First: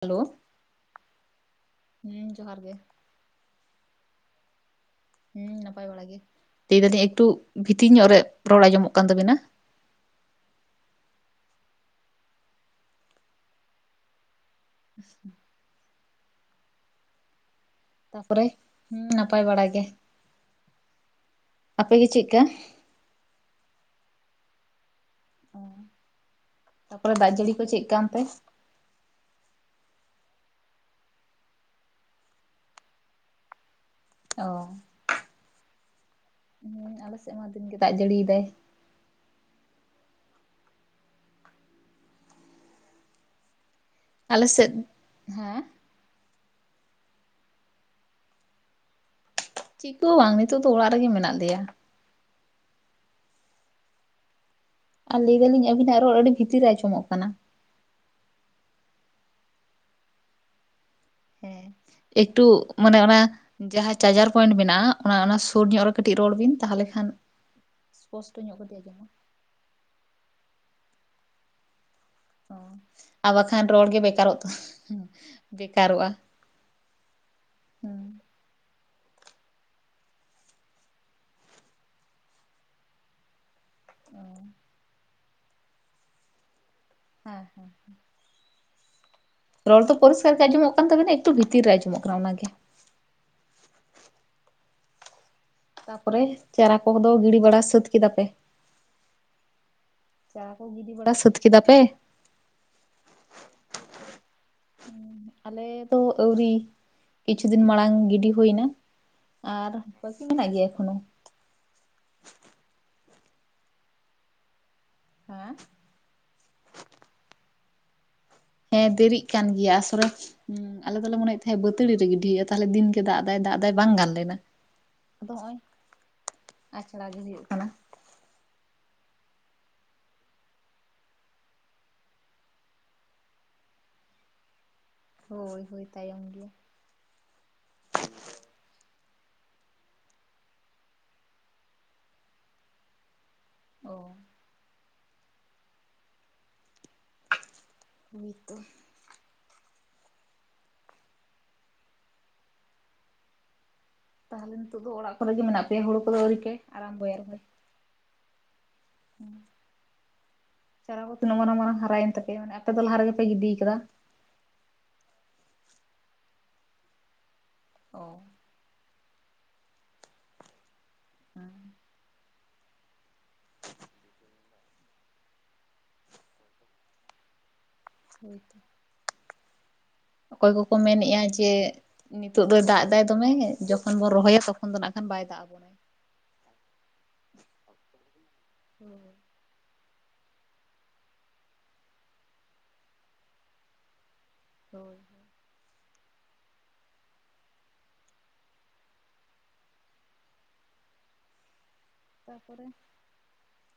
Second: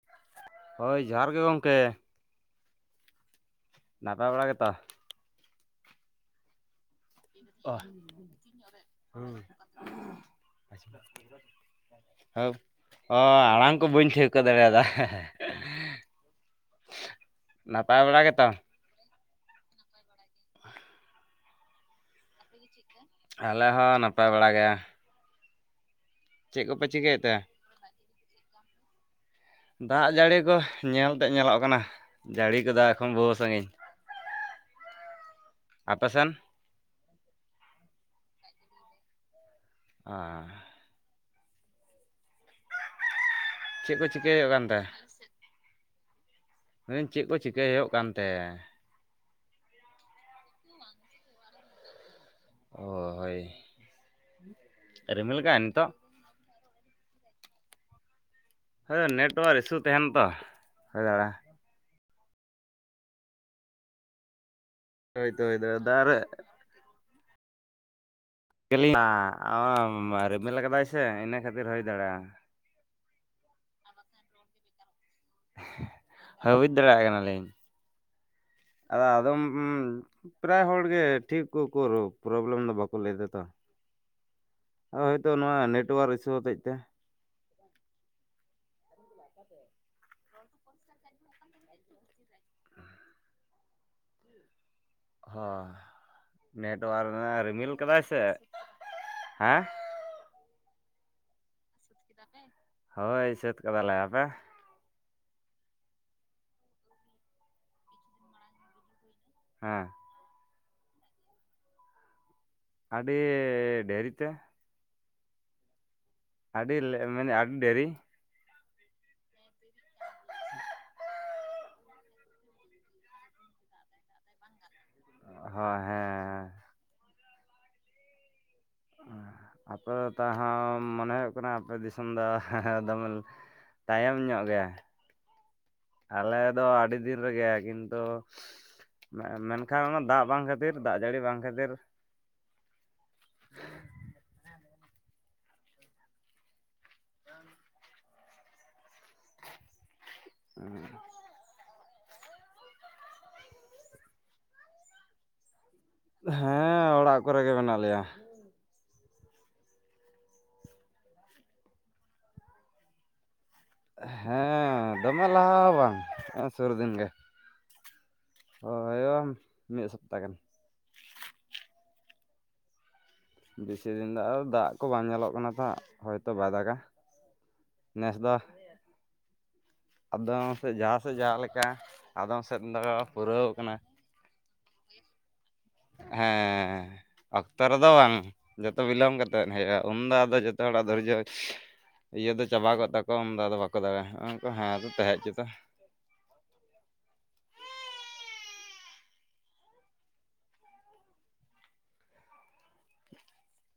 Hello ᱦᱚᱭ ᱡᱚᱦᱟᱨ ᱜᱮ ᱜᱚᱝᱠᱮ ᱦᱮᱸ ᱡᱚᱦᱟᱨ ᱜᱮ ᱱᱟᱯᱟᱭ ᱵᱟᱲᱟ ᱜᱮᱛᱚ ᱦᱮᱸ ᱱᱟᱯᱟᱭ ᱵᱟᱲᱟ ᱜᱮ ᱞᱟᱹᱭ ᱫᱟᱞᱤᱧ ᱮᱠᱴᱩ ᱵᱷᱤᱛᱤᱨ ᱧᱚᱜ ᱨᱮ ᱨᱚᱲ ᱟᱸᱡᱚᱢᱚᱜ ᱠᱟᱱ ᱛᱟᱵᱤᱱᱟ ᱦᱚ ᱟᱲᱟᱝ ᱠᱚ ᱵᱟᱹᱧ ᱴᱷᱟᱹᱣᱠᱟᱹ ᱫᱟᱲᱮᱭᱟᱫᱟ ᱱᱟᱯᱟᱭ ᱵᱟᱲᱟ ᱛᱟᱯᱚᱨᱮ ᱜᱮᱛᱚ? ᱦᱩᱸ ᱱᱟᱯᱟᱭ ᱵᱟᱲᱟ ᱜᱮ ᱟᱯᱮᱜ ᱜᱮ ᱪᱮᱫᱞᱮᱠᱟ ᱟᱞᱮ ᱦᱚᱸ ᱱᱟᱯᱟᱭ ᱵᱟᱲ ᱜᱮᱭᱟ᱾ ᱚ ᱛᱟᱯᱚᱨᱮ ᱪᱤᱠᱟᱹᱭᱮᱫ ᱫᱟᱜ ᱛᱮ? ᱡᱟᱹᱲᱤ ᱠᱚ ᱪᱮᱫ ᱠᱟᱱ ᱯᱮ ᱫᱟᱜ ᱡᱟᱹᱲᱤ ᱠᱚ ᱧᱮᱞᱛᱮ ᱧᱮᱞᱚᱜ ᱠᱟᱱᱟ ᱡᱟᱹᱲᱤ ᱠᱚᱫᱚ ᱮᱠᱷᱚᱱ ᱵᱟᱹᱦᱩ ᱥᱟᱺᱜᱤᱧ ᱚ ᱟᱯᱮ ᱥᱮᱱ ᱦᱮᱸ ᱟᱞᱮ ᱥᱮᱫ ᱟᱭᱢᱟ ᱫᱤᱱ ᱜᱮ ᱫᱟᱜ ᱡᱟᱹᱲᱤᱭᱫᱟᱭ ᱚ ᱪᱮᱫ ᱠᱚ ᱟᱞᱮ ᱪᱤᱠᱟᱹᱭ ᱦᱩᱭᱩᱜ ᱥᱮᱫ ᱠᱟᱱᱛᱮ ᱦᱮᱸ ᱢᱮᱱ ᱤᱧ ᱪᱮᱫ ᱠᱚ ᱪᱤᱠᱟᱹᱭ ᱦᱩᱭᱩᱜ ᱠᱟᱱ ᱛᱮ᱾ ᱪᱤᱠᱟᱹ ᱵᱟᱝ ᱱᱤᱛᱚᱜ ᱫᱚ ᱚᱲᱟᱜ ᱨᱮᱜᱮ ᱢᱮᱱᱟᱜ ᱞᱮᱭᱟ ᱚ ᱦᱳᱭ ᱟᱨ ᱞᱟᱹᱭ ᱨᱤᱢᱤᱞ ᱠᱟᱜᱼᱟᱭ ᱫᱟᱞᱤᱧ ᱱᱤᱛᱚᱜ ᱟᱵᱤᱱᱟᱜ ᱨᱚᱲ ᱟᱹᱰᱤ ᱵᱷᱤᱛᱤᱨ ᱟᱸᱢᱚᱜ ᱠᱟᱱᱟ ᱦᱳᱭ ᱱᱮᱴᱚᱣᱟᱨ ᱤᱥᱩ ᱛᱟᱦᱮᱱᱟ ᱛᱚ ᱦᱳᱭ ᱫᱟᱬ ᱦᱮᱸ ᱮᱠᱴᱩ ᱢᱟᱱᱮ ᱚᱱᱟ ᱡᱟᱦᱟᱸ ᱪᱟᱨᱡᱟᱨ ᱯᱚᱭᱮᱱᱴ ᱢᱮᱱᱟᱜᱼᱟ ᱚᱱᱟ ᱦᱳᱭ ᱚᱱᱟ ᱛᱚ ᱦᱳᱭ ᱥᱩᱨ ᱧᱚᱜ ᱨᱮ ᱠᱟᱹᱴᱤᱡ ᱫᱟᱲᱮ ᱨᱚᱲ ᱵᱤᱱ ᱛᱟᱦᱚᱞᱮ ᱠᱷᱟᱱ ᱥᱯᱚᱥᱴᱚ ᱧᱚᱜ ᱠᱟᱹᱴᱤᱡ ᱟᱸᱡᱚᱢᱚᱜᱼᱟ ᱨᱤᱵᱤᱞ ᱟᱠᱟᱫᱟᱭ ᱥᱮ ᱤᱱᱟᱹ ᱠᱷᱟᱹᱛᱤᱨ ᱦᱩᱭ ᱫᱟᱲᱮᱭᱟᱜᱼᱟ ᱟᱵ ᱠᱷᱟᱱ ᱨᱚᱲ ᱜᱮ ᱵᱮᱠᱟᱨ ᱚᱛ [unintelligible] ᱦᱟᱹᱵᱤᱫ ᱫᱟᱲᱮᱭᱟᱜ ᱠᱟᱱᱟᱞᱤᱧ ᱦᱩᱸ ᱟᱫᱚ ᱟᱫᱚᱢ ᱯᱨᱟᱭ ᱦᱚᱲ ᱜᱮᱮ ᱴᱷᱤᱠ ᱠᱚᱠᱚ ᱯᱨᱚᱵᱞᱮᱢ ᱫᱚ ᱵᱟᱠᱚ ᱞᱟᱹᱭ ᱫᱟᱛᱚ ᱚ ᱦᱳᱭᱛᱚ ᱱᱚᱣᱟ ᱱᱮᱴᱣᱟᱨᱠ ᱤᱥᱩ ᱦᱚᱛᱮᱫ ᱛᱮ ᱦᱮᱸ ᱦᱮᱸ ᱨᱚᱲ ᱫᱚ ᱯᱚᱨᱤᱥᱠ ᱜᱮ ᱟᱸᱡᱚᱢᱚᱜ ᱠᱟᱱ ᱛᱟᱵᱮᱱᱟ ᱮᱠᱴᱩ ᱵᱷᱤᱛᱤᱨ ᱨᱮ ᱟᱸᱡᱚᱢᱚᱜ ᱠᱟᱱᱟ ᱚᱱᱟᱜ ᱜᱮ ᱦ ᱛᱟᱯᱚᱨᱮ ᱪᱟᱨᱟ ᱠᱚᱦ ᱫᱚ ᱜᱤᱲᱤ ᱵᱟᱲᱟ ᱥᱟᱹᱛ ᱠᱟᱫᱟᱭ ᱠᱮᱫᱟ ᱥᱮ ᱯᱮ ᱦᱮᱸ ᱪᱟᱨᱟ ᱠᱚ ᱜᱤᱰᱤ ᱵᱟᱲᱟ ᱥᱟᱹᱛ ᱠᱮᱫᱟ ᱯᱮ ᱦᱳᱭ ᱥᱟᱹᱛ ᱠᱟᱫᱟ ᱞᱮ ᱟᱯᱮ ᱟᱞᱮ ᱫᱚ ᱟᱣᱨᱤ ᱠᱤᱪᱷᱩ ᱫᱤᱱ ᱢᱟᱲᱟᱝ ᱜᱤᱰᱤ ᱦᱩᱭᱱᱟ ᱟᱨ ᱦᱮᱸ ᱵᱟᱹᱠᱤ ᱢᱮᱱᱟᱜ ᱜᱮᱭᱟ ᱮᱠᱷᱚᱱᱳ ᱟᱹᱰᱤ ᱟᱹᱰᱤ ᱰᱮᱨᱤ ᱛᱮ ᱦᱮᱸ ᱟᱹᱰᱤ ᱢᱟᱱᱮ ᱟᱹᱰᱤ ᱰᱮᱨᱤ ᱦᱮᱸ ᱫᱮᱨᱤᱜ ᱠᱟᱱ ᱜᱮᱭᱟ ᱟᱥᱚᱞᱮ ᱦᱮᱸ ᱟᱞᱮ ᱫᱚ ᱮ ᱢᱚᱱᱮᱭ ᱛᱟᱦᱮᱸᱱᱟ ᱵᱟᱹᱛᱟᱹᱲᱤ ᱨᱮ ᱜᱤᱰᱤ ᱦᱩᱭᱩᱜᱼᱟ ᱛᱟᱦᱞᱮ ᱫᱤᱱᱜᱮ ᱫᱟᱜ ᱫᱟᱜ ᱮᱟᱭ ᱵᱟᱝ ᱜᱟᱱ ᱞᱮᱱᱟ ᱟᱫᱚ ᱦᱚᱸᱜᱼᱚᱭ ᱦᱳᱭ ᱦᱮᱸ ᱟᱪᱷᱲᱟ ᱜᱮ ᱦᱩᱭᱩᱜ ᱠᱟᱱᱟ [unintelligible] ᱢᱚᱱᱮ ᱦᱩᱭᱩᱜ ᱠᱟᱱᱟ ᱟᱯᱮ ᱫᱤᱥᱚᱢ ᱫᱚ ᱫᱚᱢᱮ ᱛᱟᱭᱚᱢ ᱧᱚᱜ ᱜᱮᱭᱟ ᱦᱳᱭ ᱦᱳᱭ ᱛᱟᱭᱚᱢ ᱟᱞᱮ ᱜᱮᱭᱟ ᱫᱚ ᱟᱹᱰᱤ ᱫᱤᱱ ᱨᱮᱜᱮ ᱠᱤᱱᱛᱩ ᱢᱮᱱᱠᱷᱟᱱ ᱚᱱᱟ ᱫᱟᱜ ᱵᱟᱝ ᱠᱷᱟᱹᱛᱤᱨ ᱫᱟᱜ ᱡᱟᱹᱲᱤ ᱵᱟᱝ ᱠᱷᱟᱹᱛᱤᱨ ᱚ ᱦᱩᱭᱛ [unintelligible] ᱦᱩᱩ [unintelligible] ᱛᱟᱦᱚᱞᱮ ᱱᱤᱛᱚᱜ ᱫᱚ ᱚᱲᱟᱜ ᱠᱚᱨᱮᱜ ᱜᱮ ᱢᱮᱱᱟᱜ ᱯᱮᱭᱟ ᱦᱩᱲᱩ ᱠᱚᱫᱚ ᱟᱹᱣᱨᱤ ᱦᱮᱸ ᱟᱨᱟᱢ ᱵᱚᱭᱟ ᱚᱲᱟᱜ ᱠᱚᱨᱮ ᱨᱚᱦᱚᱭ ᱜᱮ ᱢᱮᱱᱟᱜ ᱞᱮᱭᱟ ᱪᱟᱨᱟ ᱠᱚ ᱛᱤᱱᱟᱹᱜ ᱢᱟᱨᱟᱝ ᱢᱟᱨᱟᱝ ᱦᱟᱨᱟᱭᱮᱱ ᱛᱟᱯᱮᱭᱟ ᱢᱟᱱᱮ ᱟᱯᱮ ᱫᱚ ᱞᱟᱦᱟ ᱨᱮᱜᱮᱯᱮ ᱜᱤᱰᱤ ᱠᱟᱫᱟ ᱦᱮᱸ ᱫᱚᱢᱮ ᱞᱟᱦᱟ ᱦᱚ ᱵᱟᱝ ᱥᱩᱨ ᱫᱤᱱ ᱜᱮ ᱚ ᱦᱩᱭᱩᱜ-ᱟ ᱢᱤᱫ ᱥᱚᱯᱛᱟ ᱜᱟᱱ ᱦᱮᱸ ᱵᱮᱥᱤ ᱫᱤᱱ ᱫᱚ ᱟᱨ ᱫᱟᱜ ᱠᱚ ᱵᱟᱝ ᱧᱮᱞᱚᱜ ᱠᱟᱱᱟ ᱛᱚ ᱦᱳᱭᱛᱳ ᱵᱟᱭ ᱫᱟᱜᱟ ᱱᱮᱥᱫᱟ ᱦᱳᱭᱛᱚ [unintelligible] ᱚᱠᱚᱭ ᱠᱚᱠᱚ ᱢᱮᱱᱮᱫᱼᱟ ᱡᱮ ᱞᱮᱠᱟ ᱟᱫᱚᱢ ᱱᱤᱛᱳᱜ ᱫᱚ ᱥᱮᱫ ᱫᱟᱜ ᱮᱟᱭ ᱫᱚᱢᱮ ᱯᱩᱨᱟᱹᱣ ᱠᱟᱱᱟ ᱡᱚᱠᱷᱚᱱ ᱵᱚᱱ ᱨᱚᱦᱚᱭᱟ ᱛᱚᱠᱷᱚᱱ ᱠᱷᱚᱱ ᱫᱚ ᱱᱟᱜᱠᱷᱟᱱ ᱵᱟᱭ ᱫᱟᱜ ᱟᱵᱚᱱᱟ ᱦᱮᱸ ᱚᱠᱛᱚ ᱨᱮᱫᱚ ᱵᱟᱝ ᱡᱚᱛᱚ ᱵᱤᱞᱚᱢ ᱠᱟᱛᱮ ᱦᱮᱡᱼᱟ ᱩᱱᱫᱚ ᱟᱫᱚ ᱡᱚᱛᱚ ᱦᱚᱲᱟᱜ ᱫᱷᱨᱡᱚ ᱤᱭᱟᱹ ᱫᱚ ᱪᱟᱵᱟ ᱠᱚ ᱛᱟᱠᱚᱣᱟ ᱩᱱᱫᱚ ᱟᱫᱚ ᱵᱟᱠᱚ ᱫᱟᱲᱮᱭᱟᱜᱼᱟ ᱱᱚᱜ ᱦᱮᱸ ᱦᱳᱭ ᱛᱟᱦᱮᱸ ᱦᱚᱪᱮᱛᱚ ᱛᱟᱯᱚᱨᱮ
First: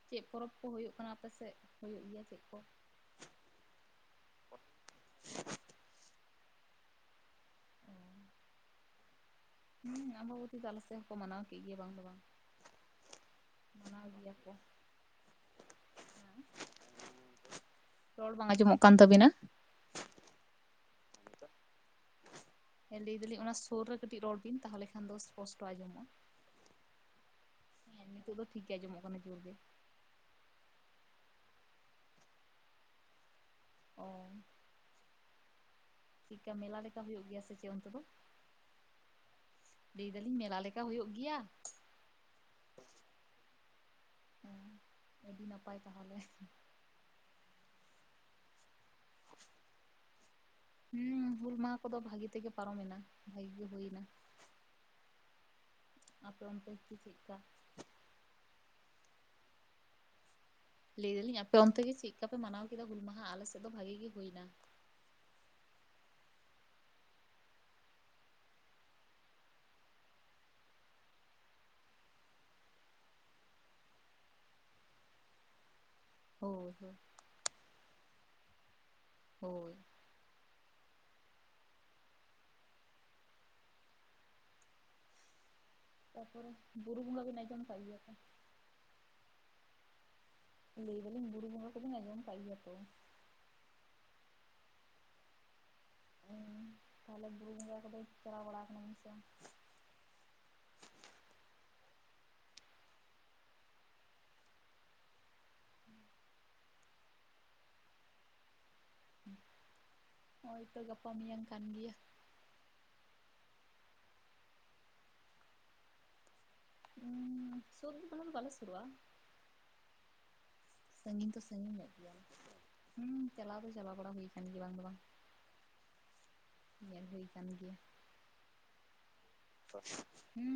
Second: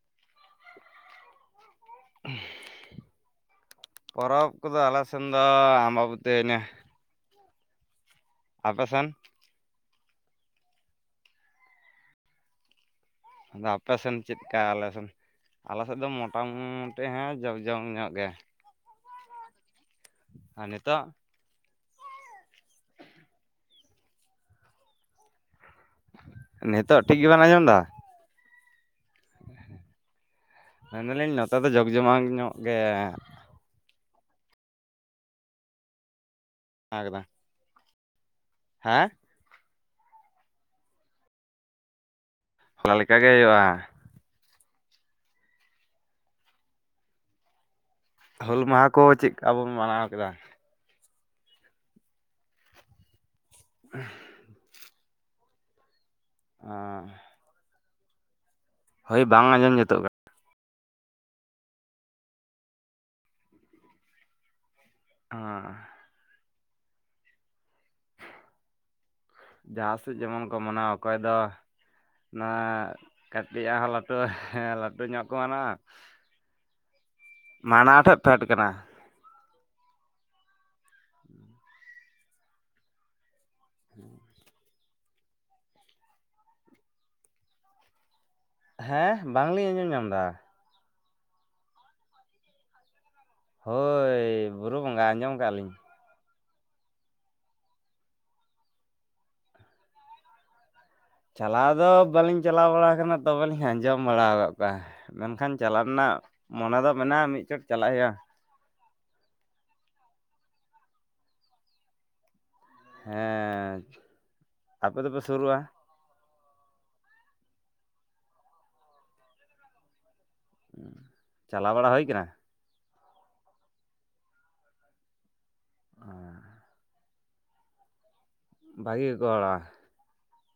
ᱪᱮᱫ ᱯᱚᱨᱚᱵᱽ ᱠᱚ ᱦᱩᱭᱩᱜ ᱠᱟᱱᱟ ᱟᱯᱮ ᱥᱮᱫ ᱦᱩᱭᱩᱜ ᱜᱮᱭᱟ ᱪᱮᱫ ᱠᱚ ᱯᱚᱨᱚᱵᱽ ᱠᱚᱫᱚ ᱟᱞᱮᱥᱮᱫ ᱫᱚ ᱟᱢ ᱟᱵᱟᱹᱵᱩᱛᱤ ᱢᱮ ᱟᱯᱮᱥᱮᱱ ᱦᱮᱸ ᱟᱵᱚᱵᱚᱛᱤ ᱛᱞᱟ ᱥᱮᱫ ᱦᱚᱸᱠᱚ ᱢᱟᱱᱟᱣ ᱠᱮᱫ ᱜᱮ ᱵᱟᱝ ᱫᱚ ᱵᱟᱝ ᱟᱫᱚ ᱟᱯᱮ ᱢᱟᱱᱟᱣ ᱥᱮᱱ ᱜᱮᱭᱟ ᱪᱮᱫ ᱠᱚ᱾ ᱞᱮᱠᱟ ᱟᱞᱮ ᱥᱮᱱ ᱟᱞ ᱥᱮᱫ ᱫᱚ ᱢᱚᱴᱟᱢᱩᱴᱤ ᱦᱮᱸ ᱡᱚᱡᱧᱚᱜ ᱜᱮ ᱨᱚᱲ ᱵᱟᱝ ᱟᱸᱡᱚᱢᱚᱜ ᱠᱟᱱ ᱛᱟᱹᱵᱤᱱᱟ ᱟᱨ ᱱᱤᱛᱚᱜ ᱞᱟᱹᱭ ᱮᱫᱟᱞᱤᱧ ᱚᱱᱟ ᱥᱳᱨ ᱨᱮ ᱠᱟᱹᱴᱤᱡ ᱨᱚᱲ ᱵᱤᱱ ᱛᱟᱦᱚᱞᱮ ᱠᱷᱟᱱ ᱫᱚ ᱥᱯᱚᱥᱴᱚ ᱟᱸᱡᱚᱢᱜᱟ ᱱᱤᱛᱚᱜ ᱴᱷᱤᱠ ᱜᱮᱵ ᱟᱸᱡᱚᱢ ᱮᱫᱟ ᱮ ᱱᱤᱛᱚᱜ ᱫᱚ ᱴᱷᱤᱠ ᱜᱮᱭᱟᱸᱡᱚᱢᱚᱜ ᱠᱟᱱᱟ ᱡᱳᱨ ᱜᱮ ᱢᱮᱱ ᱫᱟ ᱞᱤᱧ ᱱᱚᱛᱮ ᱫᱚ ᱡᱟᱠᱼ ᱡᱚᱢᱟ ᱧᱚᱜ ᱜᱮ ᱚ ᱪᱮᱫᱠᱟ ᱢᱮᱞᱟ ᱞᱮᱠᱟ ᱢᱮᱱᱟᱜ ᱠᱟᱫᱟ ᱦᱩᱭᱩᱜ ᱜᱮᱭᱟ ᱥᱮ ᱪᱮᱫ ᱚᱱᱛᱮ ᱫᱚ ᱦᱮᱸ ᱞᱟᱹᱭ ᱫᱟᱞᱤᱧ ᱢᱮᱞᱟ ᱞᱮᱠᱟ ᱦᱩᱭᱩᱜ ᱜᱮᱭᱟ ᱦᱚᱞᱟ ᱞᱮᱠᱟᱜᱮ ᱦᱩᱭᱩᱜᱼᱟ᱾ ᱦᱮᱸ ᱟᱹᱰᱤ ᱱᱟᱯᱟᱭ ᱛᱟᱦᱚᱞᱮ ᱦᱩᱞ ᱢᱟᱦᱟ ᱠᱚ ᱪᱮᱫᱠᱟ ᱵᱚᱱ ᱢᱟᱱᱟᱣ ᱠᱮᱫᱟ ᱦᱮᱸ ᱦᱩᱞ ᱢᱟᱦᱟ ᱠᱚᱫᱚ ᱵᱷᱟᱜᱤ ᱛᱮᱜᱮ ᱯᱟᱨᱚᱢᱮᱱᱟ ᱵᱷᱟᱜᱤ ᱜᱮ ᱦᱩᱭᱱᱟ ᱟᱯᱨᱚᱱᱛᱮ ᱪ ᱪᱮᱫ ᱞᱮᱠᱟ [unintelligible] ᱦᱳᱭ ᱵᱟᱝ ᱟᱸᱡᱚᱢ ᱡᱩᱛᱚᱜ ᱠᱟᱱᱟ ᱞᱟᱹᱭ ᱫᱟᱞᱤᱧ ᱟᱯᱮ ᱚᱱᱛᱮ ᱜᱮ ᱪᱮᱫ ᱞᱮᱠᱟᱯᱮ ᱢᱟᱱᱟᱣ ᱠᱮᱫᱟ ᱦᱩᱞ ᱢᱟᱦᱟ ᱟᱞᱮᱥᱮᱫ ᱫᱚ ᱵᱷᱟᱜᱤ ᱜᱮ ᱦᱩᱭᱱᱟ ᱚ ᱡᱟᱦᱟᱸ ᱥᱮᱫ ᱡᱮᱢᱚᱱ ᱠᱚ ᱢᱟᱱᱟᱣᱟ ᱚᱠᱚᱭ ᱫᱚ ᱱᱟᱜ ᱠᱟᱹᱴᱤᱡ ᱦᱚᱸ ᱟᱞᱚᱯᱮ ᱟᱞᱚᱯᱮ ᱧᱟᱯᱟᱱᱟ ᱦᱳᱭ ᱢᱟᱱᱟ ᱛᱮᱫ ᱛᱟᱦᱮᱱ ᱠᱟᱱᱟ ᱦᱳᱭ ᱛᱟᱯᱚᱨᱮ ᱵᱩᱨᱩ ᱵᱚᱸᱜᱟ ᱵᱤᱱ ᱟᱡᱚᱢ ᱠᱟᱜ ᱜᱮᱭᱟ ᱛᱚ ᱦᱮᱸᱦ ᱵᱟᱝᱞᱤᱧ ᱟᱸᱡᱚᱢ ᱧᱟᱢ ᱫᱟ ᱞᱟᱹᱭ ᱫᱟᱞᱤᱧ ᱵᱩᱨᱩ ᱵᱚᱸᱜᱟ ᱠᱚᱵᱤᱱ ᱟᱡᱚᱢ ᱠᱟᱜ ᱜᱮᱭᱟ ᱛᱚ ᱦᱳᱭ ᱵᱩᱨᱩ ᱵᱚᱸᱜᱟ ᱟᱸᱡᱚᱢ ᱠᱟᱜ-ᱟ ᱞᱤᱧ ᱟ ᱛᱟᱞᱦᱮ ᱵᱩᱨᱩ ᱵᱚᱸᱜᱟ ᱠᱚᱫᱚ ᱵᱤᱱ ᱪᱟᱞᱟᱣ ᱵᱟᱲᱟ ᱠᱟᱱᱟ ᱵᱤᱱ ᱥᱮ ᱵᱟᱝ ᱪᱟᱞᱟᱣ ᱫᱚ ᱵᱟᱹᱞᱤᱧ ᱪᱟᱞᱟᱣ ᱵᱟᱲᱟ ᱠᱟᱱᱟ ᱛᱚᱵᱮ ᱞᱤᱧ ᱟᱸᱡᱚᱢ ᱵᱟᱲᱟᱣ ᱠᱟᱜ ᱠᱚᱣᱟ ᱢᱮᱱᱠᱷᱟᱱ ᱪᱟᱞᱟᱜ ᱨᱮᱱᱟᱜ ᱢᱚᱱᱮ ᱫᱚ ᱢᱮᱱᱟᱜ-ᱟ ᱢᱤᱫ ᱪᱚᱴ ᱪᱟᱞᱟᱜ ᱦᱳᱭᱳᱜ-ᱟ ᱦᱚᱭ ᱛᱚ ᱜᱟᱯᱟ ᱢᱮᱭᱟᱝ ᱠᱟᱱ ᱜᱮᱭᱟ ᱦᱮᱸ ᱟᱯᱮ ᱫᱚᱯᱮ ᱥᱩᱨᱩᱜᱼᱟ ᱩᱸ ᱥᱩᱨ ᱫᱚ ᱵᱟᱠᱦᱟᱱ ᱵᱟᱞᱮ ᱥᱩᱨᱩᱜᱼᱟ ᱥᱟᱺᱜᱤᱧ ᱫᱚ ᱥᱟᱺᱜᱤᱧ ᱪᱟᱞᱟᱣ ᱵᱟᱲᱟ ᱧᱚᱜ ᱦᱩᱭ ᱜᱮᱭᱟ ᱠᱟᱱᱟ? ᱦᱩᱸ ᱪᱟᱞᱟᱣ ᱫᱚ ᱪᱟᱞᱟ ᱵᱟᱲᱟ ᱦᱩᱭ ᱠᱟᱱ ᱜᱮᱭᱟ ᱵᱟᱝ ᱫᱚ ᱵᱟᱝ ᱟᱦ ᱦᱮᱡ ᱦᱩᱭ ᱠᱟᱱ ᱜᱮᱭᱟ ᱵᱷᱟᱹᱜᱤ ᱜᱮᱠᱚ ᱦᱚᱲᱚᱜᱼᱟ ᱦᱩᱸ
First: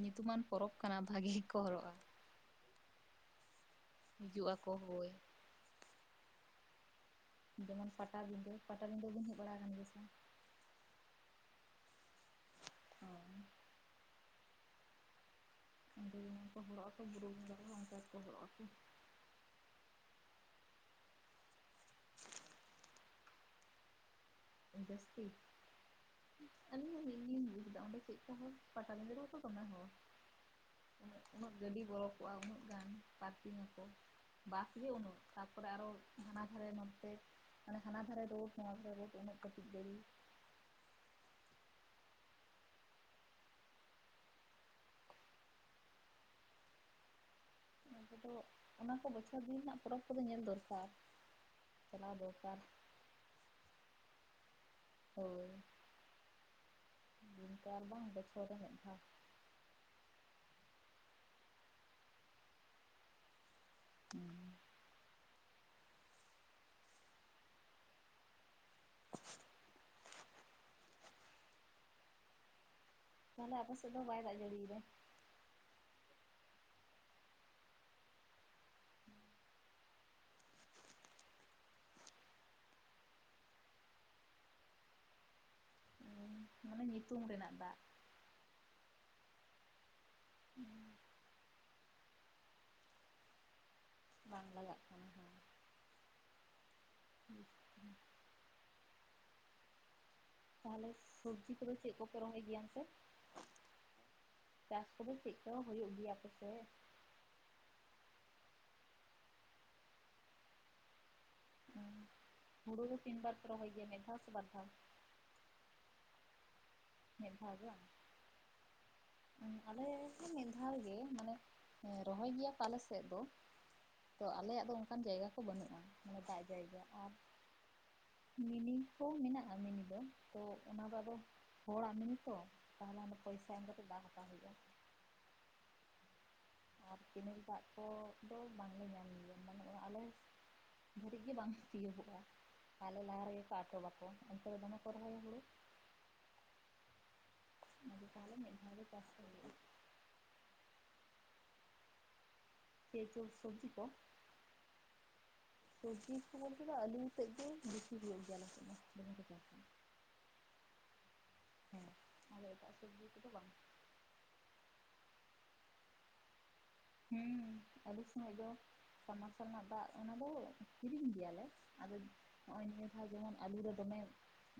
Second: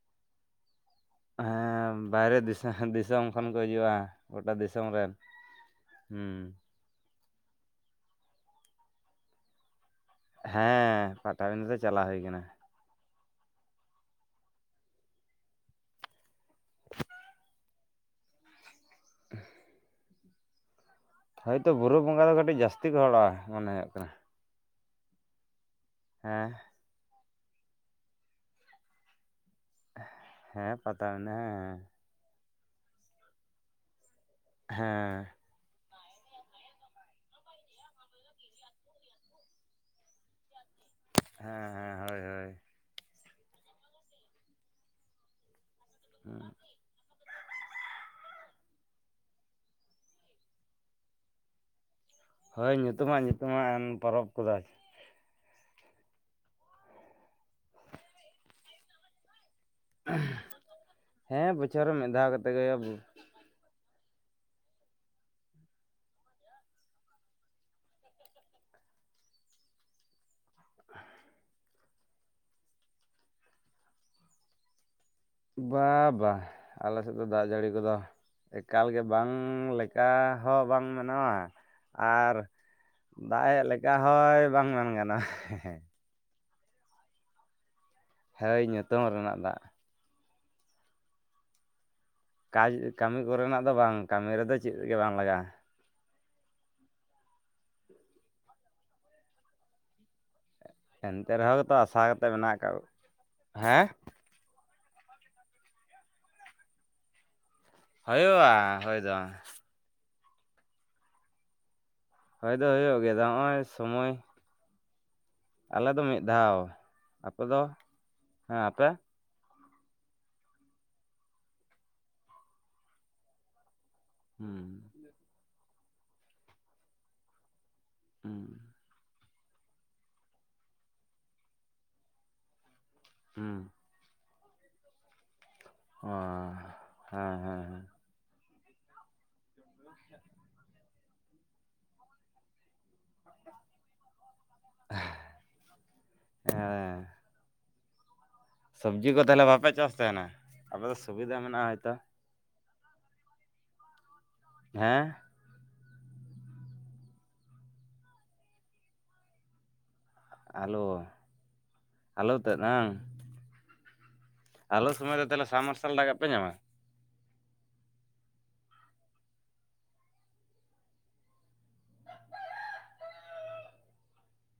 ᱧᱩᱛᱩᱢᱟᱱ ᱯᱚᱨᱚᱵᱽ ᱠᱟᱱᱟ ᱵᱷᱟᱹᱜᱤ ᱜᱮᱠᱚ ᱦᱚᱲᱚᱜ-ᱟ ᱦᱮᱸ ᱵᱟᱭᱨᱮ ᱫᱤᱥᱚᱢ ᱫᱤᱥᱚᱢ ᱠᱷᱚᱱ ᱠᱚ ᱦᱤᱡᱩᱜᱼᱟ ᱦᱤᱡᱩᱜ ᱜᱚᱴᱟ ᱟᱠᱚ ᱫᱤᱥᱚᱢ ᱦᱳᱭ ᱨᱮᱱ ᱦᱩᱸ ᱡᱮᱢᱚᱱ ᱯᱟᱴᱟᱵᱤᱸᱫᱟᱹ ᱯᱟᱴᱟᱵᱤᱸᱫᱟᱹ ᱠᱚᱢ ᱦᱮᱡ ᱵᱟᱲᱟ ᱠᱟᱱ ᱜᱮᱭᱟ ᱥᱮ ᱵᱟᱝ ᱦᱮᱸ ᱯᱟᱴᱟᱵᱤᱫᱟᱹ ᱫᱚ ᱪᱟᱞᱟᱣ ᱦᱩᱭ ᱠᱟᱱᱟ ᱚ ᱚᱸᱰᱮ ᱡᱮᱢᱚᱱ ᱠᱚ ᱦᱚᱲᱚᱜ ᱟᱠᱚ ᱵᱩᱨᱩ ᱵᱚᱸᱜᱟ ᱨᱮ ᱦᱚᱸ ᱚᱱᱠᱟ ᱜᱮ ᱠᱚ ᱦᱚᱲᱚᱜ ᱟᱠᱚ ᱦᱳᱭᱛᱚ ᱵᱩᱨᱩ ᱵᱚᱸᱜᱟ ᱫᱚ ᱠᱟᱹᱴᱤᱡ ᱡᱟᱹᱥᱛᱤ ᱠᱚ ᱦᱚᱲᱚᱜ-ᱟ ᱢᱚᱱᱮ ᱦᱳᱭᱳᱜ ᱠᱟᱱᱟ ᱡᱟᱹᱥᱛᱤ ᱦᱮᱸ [inaudible] ᱪᱮᱫ ᱞᱮᱠᱟ ᱦᱚᱲ ᱯᱟᱴᱟ ᱵᱤᱸᱫᱟᱹ ᱨᱮᱦᱚᱸ ᱛᱚ ᱫᱚᱢᱮ ᱦᱚᱲ ᱦᱮᱸ ᱯᱟᱛᱟᱵᱤᱸᱫᱟᱹ ᱦᱮᱸ ᱩᱱᱟᱹᱜ ᱦᱮᱸ ᱜᱟᱹᱰᱤ ᱵᱚᱞᱚ ᱠᱚᱜ-ᱟ ᱩᱱᱟᱹᱜ ᱜᱟᱱ ᱯᱟᱨᱠᱤᱝ ᱟᱠᱚ ᱵᱟᱥ ᱜᱮ ᱩᱱᱟᱹᱜ ᱦᱮᱸ ᱚᱸᱰᱮ ᱟᱨᱚ ᱦᱟᱱᱟ ᱫᱷᱟᱨᱮ ᱱᱚᱱᱛᱮ ᱢᱟᱱᱮ ᱦᱟᱱᱟ ᱫᱷᱟᱨᱮ ᱨᱳᱰ ᱱᱚᱣᱟ ᱫᱷᱟᱨᱮ ᱨᱳᱰ ᱚᱱᱮ ᱠᱟᱹᱴᱤᱡ ᱜᱟᱹᱲᱤ ᱦᱮᱸ ᱦᱮᱸ ᱦᱳᱭ ᱦᱳᱭ [inaudible] ᱚᱱᱟ ᱚᱱᱟ ᱠᱚ ᱵᱚᱪᱷᱚᱨ ᱫᱤᱱ ᱨᱮᱱᱟᱜ ᱯᱚᱨᱚᱵᱽ ᱠᱚᱫᱚ ᱧᱮᱞ ᱫᱚᱨᱠᱟᱨ ᱪᱟᱞᱟᱣ ᱫᱚᱨᱠᱟᱨ ᱦᱚᱭ ᱧᱩᱛᱩᱢᱟᱜ ᱧᱩᱛᱩᱢᱟᱱ ᱯᱚᱨᱚᱵᱽ ᱠᱚᱫᱚ ᱟᱨᱠᱤ ᱦᱳᱭ [inaudible] ᱟᱨ ᱵᱟᱝ ᱵᱚᱪᱷᱚᱨ ᱨᱮ ᱢᱤᱫ ᱫᱷᱟᱣ ᱦᱮᱸ ᱵᱚᱪᱷᱚᱨ ᱨᱮ ᱢᱤᱫ ᱫᱷᱟᱣ ᱠᱟᱛᱮ ᱜᱮ ᱦᱳᱭᱳᱜᱼᱟ [unintelligible] ᱛᱟᱦᱞᱮ ᱟᱯᱮ ᱥᱮᱫ ᱦᱚᱸ ᱵᱟᱭ ᱫᱟᱜ ᱡᱟᱹᱲᱤᱫᱟᱭ ᱵᱟᱝ ᱵᱟ ᱟᱞᱮ ᱥᱮᱫ ᱫᱚ ᱫᱟᱜ ᱡᱟᱹᱲᱤ ᱠᱚ ᱫᱚ ᱮᱠᱟᱞ ᱜᱮ ᱵᱟᱝ ᱞᱮᱠᱟ ᱦᱚᱸ ᱵᱟᱝ ᱢᱟᱱᱟᱣᱟ ᱟᱨ ᱫᱟᱜ ᱮᱱ ᱞᱮᱠᱟ ᱦᱚᱸ ᱵᱟᱝ ᱢᱮᱱ ᱜᱟᱱᱚᱜ-ᱟ ᱦᱮᱸ ᱢᱟᱱᱮ ᱧᱩᱛᱩᱢ ᱨᱮᱱᱟᱜ ᱫᱟᱜ ᱦᱳᱭ ᱧᱩᱛᱩᱢ ᱨᱮᱱᱟᱜ ᱫᱟᱜ ᱠᱟᱡᱽ ᱠᱟᱹᱢᱤ ᱠᱚ ᱨᱮᱱᱟᱜ ᱫᱚ ᱵᱟᱝ ᱠᱟᱹᱢᱤ ᱵᱟᱝ ᱨᱮᱫᱚ ᱪᱮᱫ ᱞᱟᱜᱟᱜ ᱜᱮ ᱠᱟᱱᱟ ᱵᱟᱝ ᱦᱮᱸ ᱞᱟᱜᱟᱜ-ᱟ ᱛᱟᱦᱚᱞᱮ ᱮᱱᱛᱮ ᱥᱚᱵᱽᱡᱤ ᱨᱮᱦᱚᱸ ᱠᱚᱫᱚ ᱜᱮᱛᱚ ᱪᱮᱫ ᱟᱥᱟ ᱠᱚᱯᱮ ᱠᱟᱛᱮ ᱨᱚᱦᱚᱭ ᱢᱮᱱᱟᱜ ᱜᱮᱭᱟ ᱟᱠᱟᱫ ᱥᱮ ᱦᱮᱸ ᱪᱟᱥ ᱠᱚᱫᱚ ᱪᱮᱫ ᱠᱚᱦᱚᱸ ᱦᱩᱭᱩᱜ ᱜᱮᱭᱟ ᱯᱮ ᱥᱮ ᱦᱳᱭᱳᱜᱼᱟ ᱦᱳᱭ ᱫᱚ ᱦᱳᱭ ᱫᱚ ᱦᱩᱲᱩ ᱦᱩᱭᱩᱜ ᱜᱮᱭᱟ ᱛᱤᱱ ᱫᱚ ᱵᱟᱨ ᱯᱮ ᱱᱚᱜᱼᱚᱭ ᱨᱚᱦᱚᱭ ᱜᱮᱭᱟ ᱢᱤᱫ ᱥᱚᱢᱚᱭ ᱫᱷᱟᱣ ᱥᱮ ᱵᱟᱨ ᱫᱷᱟᱣ ᱟᱞᱮ ᱫᱚ ᱢᱤᱫ ᱫᱷᱟᱣ ᱢᱤᱫ ᱟᱯᱮ ᱫᱷᱟᱣ ᱫᱚ ᱜᱮ ᱵᱟᱝ ᱦᱮᱸ ᱟᱯᱮ ᱟᱞᱮ ᱦᱚᱸ ᱢᱤᱫ ᱫᱷᱟᱣ ᱜᱮ ᱢᱟᱱᱮ ᱨᱚᱦᱚᱭ ᱜᱮᱭᱟ ᱠᱚ ᱟᱞᱮ ᱥᱮᱫ ᱫᱚ ᱛᱚ ᱟᱞᱮᱭᱟᱜ ᱫᱚ ᱦᱩᱸ ᱚᱱᱠᱟᱱ ᱡᱟᱭᱜᱟ ᱠᱚ ᱵᱟᱹᱱᱩᱜᱼᱟ ᱢᱟᱱᱮ ᱫᱟᱜ ᱡᱟᱭᱜᱟ ᱟᱨ ᱦᱩᱸ ᱢᱤᱱᱤ ᱠᱚ ᱢᱮᱱᱟᱜᱼᱟ ᱢᱤᱱᱤ ᱫᱚ ᱛᱚ ᱚᱱᱟᱫᱚ ᱟᱫᱚ ᱦᱚᱲᱟᱜ ᱢᱮᱱᱤ ᱛᱚ ᱛᱟᱦᱚᱞᱮ ᱚᱰᱮ ᱯᱚᱭᱥᱟ ᱦᱩᱸ ᱮᱢ ᱠᱟᱛᱮ ᱵᱟᱝ ᱵᱟᱝ ᱦᱤᱡᱩᱜ-ᱟ ᱚᱸ ᱠᱮᱱᱮᱞ ᱫᱟᱜ ᱠᱚ ᱫᱚ ᱵᱟᱝᱞᱮ ᱧᱟᱢ ᱜᱮᱭᱟ ᱢᱟᱱᱮ ᱟᱞᱮ ᱫᱷᱟᱹᱨᱤᱡ ᱜᱮ ᱵᱟᱝ ᱛᱤᱭᱳᱜᱚᱜᱼᱟ ᱟᱞᱮ ᱞᱟᱦᱟ ᱨᱮᱜᱮ ᱠᱚ ᱟᱴᱚᱵ ᱟᱠᱚ ᱩᱱᱠᱩ ᱫᱚ ᱫᱚᱢᱮ ᱠᱚ ᱨᱚᱦᱚᱭᱟ ᱦᱩᱲᱩ ᱦᱮᱸ ᱟᱫᱚ ᱛᱟᱦᱚᱞᱮ ᱫᱷᱟᱣ ᱜᱮ ᱪᱟᱥ ᱥᱚᱵᱽᱡᱤ ᱠᱚ ᱛᱟᱦᱚᱞᱮ ᱦᱩᱭᱩᱜᱼᱟ ᱵᱟᱯᱮ ᱪᱟᱥ ᱛᱟᱦᱮᱱᱟ ᱟᱯᱮ ᱫᱚ ᱥᱩᱵᱤᱫᱟ ᱢᱮᱱᱟᱜᱼᱟ ᱦᱚᱭᱛᱚ [unintelligible] ᱥᱚᱵᱽᱡᱤ ᱠᱚ ᱦᱮᱸ ᱥᱚᱵᱽᱡᱤ ᱠᱚ ᱵᱚᱞ ᱛᱮ ᱫᱚ ᱟᱹᱞᱤᱧ ᱥᱮᱫ ᱜᱮ ᱵᱮᱥᱤ ᱦᱩᱭᱩᱜ ᱜᱮᱭᱟ ᱟᱞᱮ ᱥᱮᱫ ᱫᱚ ᱟᱹᱞᱩ ᱦᱮᱸ ᱟᱹᱞᱩ ᱟᱫᱚ ᱛᱮᱫ ᱮᱴᱟᱜ ᱦᱟᱝ ᱥᱚᱵᱽᱡᱤ ᱠᱚᱫᱚ ᱵᱟᱝ ᱟᱹᱞᱩ ᱥᱚᱢᱚᱭ ᱨᱮ ᱫᱚ ᱛᱟᱦᱚᱞᱮ ᱥᱟᱢ ᱢᱟᱨᱥᱟᱞ ᱫᱟᱜ ᱯᱮ ᱧᱟᱢᱟ ᱦᱩᱸ ᱟᱹᱞᱩ ᱥᱚᱢᱟᱭ ᱫᱚ ᱥᱟᱢ ᱢᱟᱨᱥᱟᱞ ᱨᱮᱱᱟᱜ ᱫᱟᱜ ᱚᱱᱟ ᱫᱚ ᱠᱤᱨᱤᱧ ᱜᱮᱭᱟᱞᱮ ᱟᱫᱚ ᱱᱚᱜᱼᱚᱭ ᱱᱤᱭᱟᱹ ᱫᱷᱟᱣ ᱡᱮᱢᱚᱱ ᱟᱹᱞᱩ ᱨᱮ ᱫᱚᱢᱮ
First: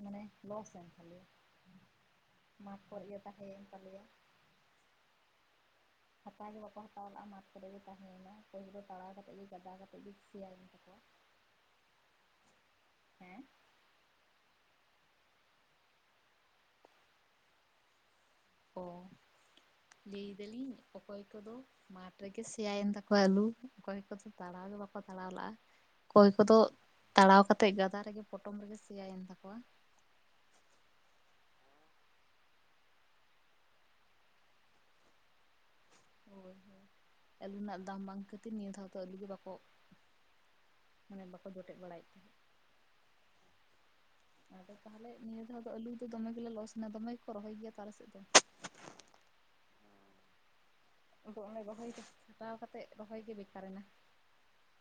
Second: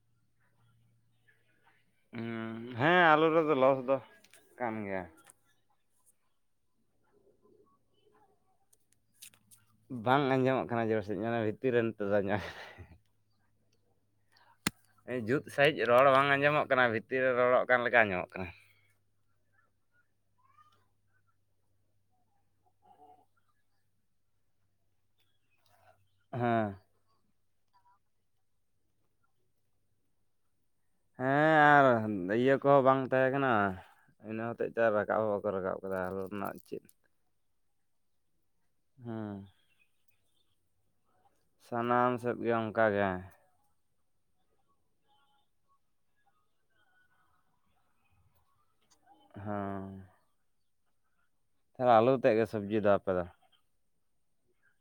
ᱢᱟᱱᱮ ᱞᱚᱥ ᱮᱱ ᱛᱟᱞᱮᱭᱟ ᱦᱩᱸ, ᱢᱟᱴᱷ ᱦᱮᱸ ᱠᱚᱨᱮ ᱜᱮ ᱟᱞᱩ ᱨᱮᱫᱚ ᱛᱟᱦᱮᱸᱭᱮᱱ ᱞᱚᱥ ᱫᱚ ᱛᱟᱞᱮᱭᱟ ᱠᱟᱱ ᱜᱮᱭᱟ ᱦᱟᱛᱟᱣ ᱜᱮ ᱵᱟᱠᱚ ᱦᱟᱛᱟᱣ ᱞᱟᱜᱼᱟ ᱢᱟᱴᱷ ᱠᱚᱨᱮ ᱜᱮ ᱛᱟᱦᱮᱸᱭᱮᱱᱟ ᱯᱟᱹᱦᱤᱞ ᱛᱟᱲᱟᱣ ᱠᱟᱛᱮᱫ ᱜᱮ ᱜᱟᱫᱟ ᱠᱟᱛᱮᱫ ᱜᱮ ᱵᱟᱝ ᱟᱸᱡᱚᱢᱚᱜ ᱥᱮᱭᱟᱭᱮᱱ ᱠᱟᱱᱟ ᱛᱟᱠᱚᱣᱟ ᱡᱳᱨ ᱥᱟᱦᱤᱡ ᱫᱚᱢᱮ ᱵᱷᱤᱛᱤᱨ ᱨᱮ ᱱᱤᱛᱚᱜ ᱫᱚ ᱟᱸᱡᱚᱢᱚᱜ ᱦᱮᱸ ᱡᱩᱛ ᱥᱟᱺᱦᱤᱡ ᱨᱚᱲ ᱵᱟᱝ ᱟᱸᱡᱚᱢᱚᱜ ᱠᱟᱱᱟ ᱵᱷᱤᱛᱤᱨ ᱨᱮ ᱨᱚᱲᱚᱜ ᱠᱟᱱ ᱞᱮᱠᱟ ᱟᱸᱡᱚᱢᱚᱜ ᱠᱟᱱᱟ ᱚᱸ ᱞᱟᱹᱭ ᱫᱟᱞᱤᱧ ᱚᱠᱚᱭ ᱠᱚᱫᱚ ᱢᱟᱴᱷ ᱨᱮᱜᱮ ᱥᱮᱭᱟᱭᱮᱱ ᱛᱟᱠᱚᱣᱟ ᱟᱹᱞᱩ ᱚᱠᱚᱭ ᱠᱚᱫᱚ ᱛᱟᱲᱟᱣ ᱜᱮ ᱵᱟᱠᱚ ᱛᱟᱲᱟᱣ ᱞᱟᱜᱼᱟ ᱚᱠᱚᱭ ᱠᱚᱫᱚ ᱦᱮᱸ ᱛᱟᱲᱟᱣ ᱠᱟᱛᱮᱫ ᱜᱟᱫᱟ ᱨᱮᱜᱮ ᱯᱚᱴᱚᱢ ᱨᱮᱜᱮ ᱥᱮᱭᱟᱭᱮᱱ ᱛᱟᱠᱚᱣᱟ ᱦᱮᱸ ᱟᱨ ᱤᱭᱟᱹ ᱠᱚᱦᱚᱸ ᱵᱟᱝ ᱛᱟᱦᱮᱸ ᱠᱟᱱᱟ ᱤᱱᱟᱹ ᱦᱚᱛᱮᱡ ᱛᱮ ᱟᱨ ᱨᱟᱠᱟᱵ ᱦᱚᱸ ᱵᱟᱠᱚ ᱨᱟᱠᱟᱵ ᱠᱟᱫᱟ ᱟᱹᱞᱩ ᱦᱳᱭ ᱨᱮᱱᱟᱜ ᱦᱳᱭ ᱪᱮᱫ ᱟᱹᱞᱩ ᱨᱮᱱᱟᱜ ᱫᱟᱢ ᱵᱟᱝ ᱠᱷᱟᱹᱛᱤᱨ ᱱᱤᱭᱟᱹ ᱫᱷᱟᱣ ᱫᱚ ᱟᱹᱞᱩ ᱫᱚ ᱦᱮᱸ ᱵᱟᱠᱚ ᱢᱟᱱᱮ ᱵᱟᱠᱚ ᱡᱚᱴᱮᱫ ᱵᱟᱲᱟᱭᱮᱫ ᱥᱟᱱᱟᱢ ᱛᱟᱦᱮᱸᱫ ᱥᱮᱫ ᱜᱮ ᱚᱱᱠᱟ ᱜᱮ ᱟᱫᱚ ᱛᱟᱦᱚᱞᱮ ᱱᱤᱭᱟᱹ ᱫᱷᱟᱣ ᱫᱚ ᱟᱹᱞᱩ ᱫᱚ ᱫᱚᱢᱮ ᱜᱮᱞᱮ ᱞᱚᱥᱱᱟ ᱫᱚᱢᱮ ᱜᱮᱠᱚ ᱨᱚᱦᱚᱭ ᱜᱮᱭᱟ ᱛᱚ ᱟᱞᱮ ᱥᱮᱫ ᱫᱚ ᱦᱮᱸ ᱟᱫᱚ ᱚᱱᱮ ᱨᱚᱦᱚᱭ ᱛᱟᱦᱚᱞᱮ ᱟᱹᱞᱩ ᱛᱮᱫ ᱜᱮ ᱥᱟᱴᱟᱣ ᱥᱚᱵᱽᱡᱤ ᱠᱟᱛᱮᱫ ᱫᱚ ᱟᱯᱮ ᱨᱚᱦᱚᱭ ᱫᱚ ᱜᱮ ᱵᱮᱠᱟᱨ ᱮᱱᱟ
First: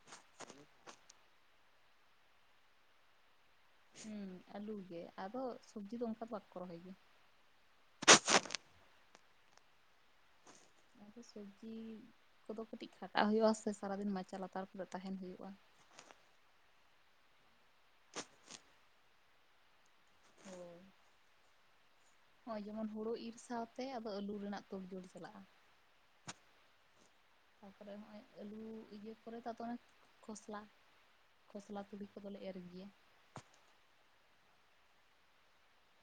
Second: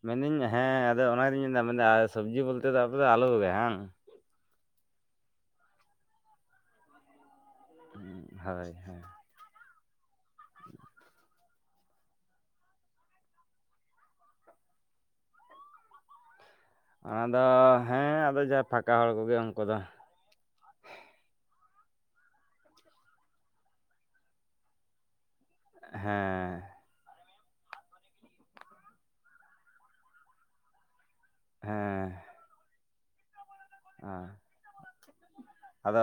ᱢᱮᱱᱫᱟᱹᱧ ᱦᱮᱸ ᱟᱫᱚ ᱚᱱᱟᱜᱤᱧ ᱢᱮᱱᱫᱟ ᱢᱮᱱᱫᱟ ᱥᱚᱵᱽᱡᱤ ᱵᱚᱞᱛᱮ ᱫᱚ ᱟᱯᱮ ᱫᱚ ᱟᱹᱞᱩ ᱜᱮ ᱦᱟᱝ ᱦᱮᱸ ᱟᱹᱞᱩ ᱜᱮ ᱟᱫᱚ ᱥᱚᱵᱽᱡᱤ ᱫᱚ ᱚᱱᱠᱟ ᱫᱚ ᱵᱟᱠᱚ ᱨᱚᱦᱚᱭ ᱜᱮᱭᱟ ᱦᱳᱭ ᱦᱳᱭ ᱥᱚᱵᱽᱡᱤ ᱠᱚᱫᱚ ᱠᱟᱹᱴᱤᱡ ᱠᱷᱟᱴᱟᱜ ᱦᱩᱭᱩᱜᱼᱟ ᱥᱮ ᱥᱟᱨᱟ ᱫᱤᱱ ᱢᱟᱪᱟ ᱞᱟᱛᱟᱨ ᱠᱚᱨᱮ ᱛᱟᱦᱮᱱ ᱦᱩᱭᱩᱜᱼᱟ ᱚᱱᱟᱫᱚ ᱦᱮᱸ ᱟᱫᱚ ᱡᱟᱦᱟᱸ ᱯᱷᱟᱸᱠᱟ ᱦᱚᱲ ᱠᱚᱜᱮ ᱩᱱᱠᱩ ᱫᱚ ᱱᱚᱜᱼᱚᱭ ᱡᱮᱢᱚᱱ ᱦᱩᱲᱳ ᱤᱨ ᱥᱟᱶᱛᱮ ᱟᱫᱚ ᱟᱹᱞᱩ ᱨᱮᱱᱟᱜ ᱛᱳᱲ ᱡᱳᱲ ᱪᱟᱞᱟᱜᱼᱟ ᱦᱮᱸ ᱛᱟᱨ ᱯᱚᱨᱮ ᱱᱚᱜᱼᱚᱭ ᱟᱹᱞᱩ ᱤᱭᱟᱹ ᱠᱚᱨᱮ ᱫᱚ ᱚᱱᱮ ᱠᱷᱚᱥᱞᱟ ᱠᱷᱚᱥᱞᱟ ᱛᱩᱲᱤ ᱦᱮᱸ ᱠᱚᱫᱚᱞᱮ ᱮᱨ ᱜᱮᱭᱟ ᱚ ᱟᱫᱚ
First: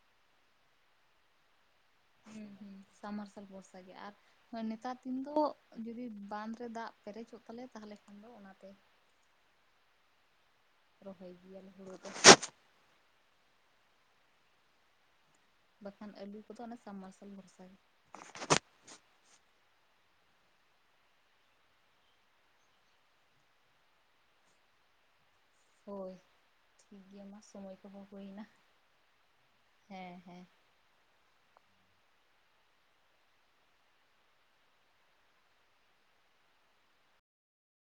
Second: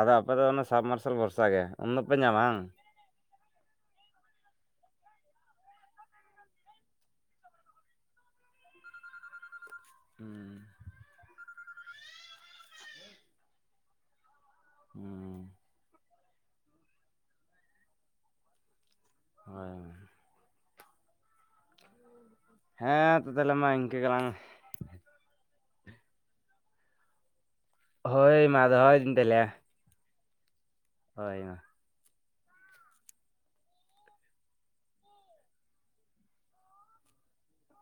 ᱟᱫᱚ ᱟᱯᱮ ᱫᱚ ᱚᱱᱟ ᱥᱟᱵ ᱢᱟᱨᱥᱟᱞ ᱵᱷᱚᱨᱥᱟ ᱜᱮ ᱾ ᱩᱱ ᱫᱚᱯᱮ ᱧᱟᱢᱟ ᱵᱟᱝ, ᱥᱟᱵ ᱢᱟᱨᱥᱟᱞ ᱵᱷᱚᱨᱥᱟ ᱜᱮ ᱟᱨ ᱱᱮᱛᱟᱨ ᱫᱤᱱ ᱫᱚ ᱡᱩᱫᱤ ᱵᱟᱸᱷ ᱨᱮ ᱫᱟᱜ ᱯᱮᱨᱮᱡᱚᱜ ᱛᱟᱞᱮᱭᱟ ᱾ ᱛᱟᱦᱚᱞᱮ ᱠᱷᱟᱱ ᱫᱚ ᱚᱱᱟᱛᱮ ᱦᱮᱸ ᱜᱮᱭᱟᱞ ᱦᱩᱲᱩ ᱫᱚ ᱦᱮᱸ ᱵᱟᱠᱷᱟᱱ ᱟᱹᱞᱩ ᱠᱚᱫᱚ ᱚᱱᱮ, ᱥᱟᱢ ᱢᱟᱨᱥᱟᱞ ᱵᱷᱚᱨᱥᱟ ᱜᱮ ᱾ ᱦᱳᱭ ᱦᱮᱸ ᱛᱚ ᱛᱟᱦᱚᱞᱮ ᱢᱟ ᱤᱱᱠᱟᱹ ᱜᱮᱞᱟᱝ ᱦᱳᱭ ᱴᱷᱤᱠ ᱜᱮᱭᱟ ᱢᱟ ᱥᱚᱢᱚᱭ ᱦᱳᱭ ᱢᱟ ᱫᱚᱦᱚᱭ ᱫᱟᱹᱧ ᱛᱟᱦᱚᱞᱮ᱾ ᱦᱮᱸᱻ ᱦᱮᱸ ᱦᱳᱭ ᱢᱟ,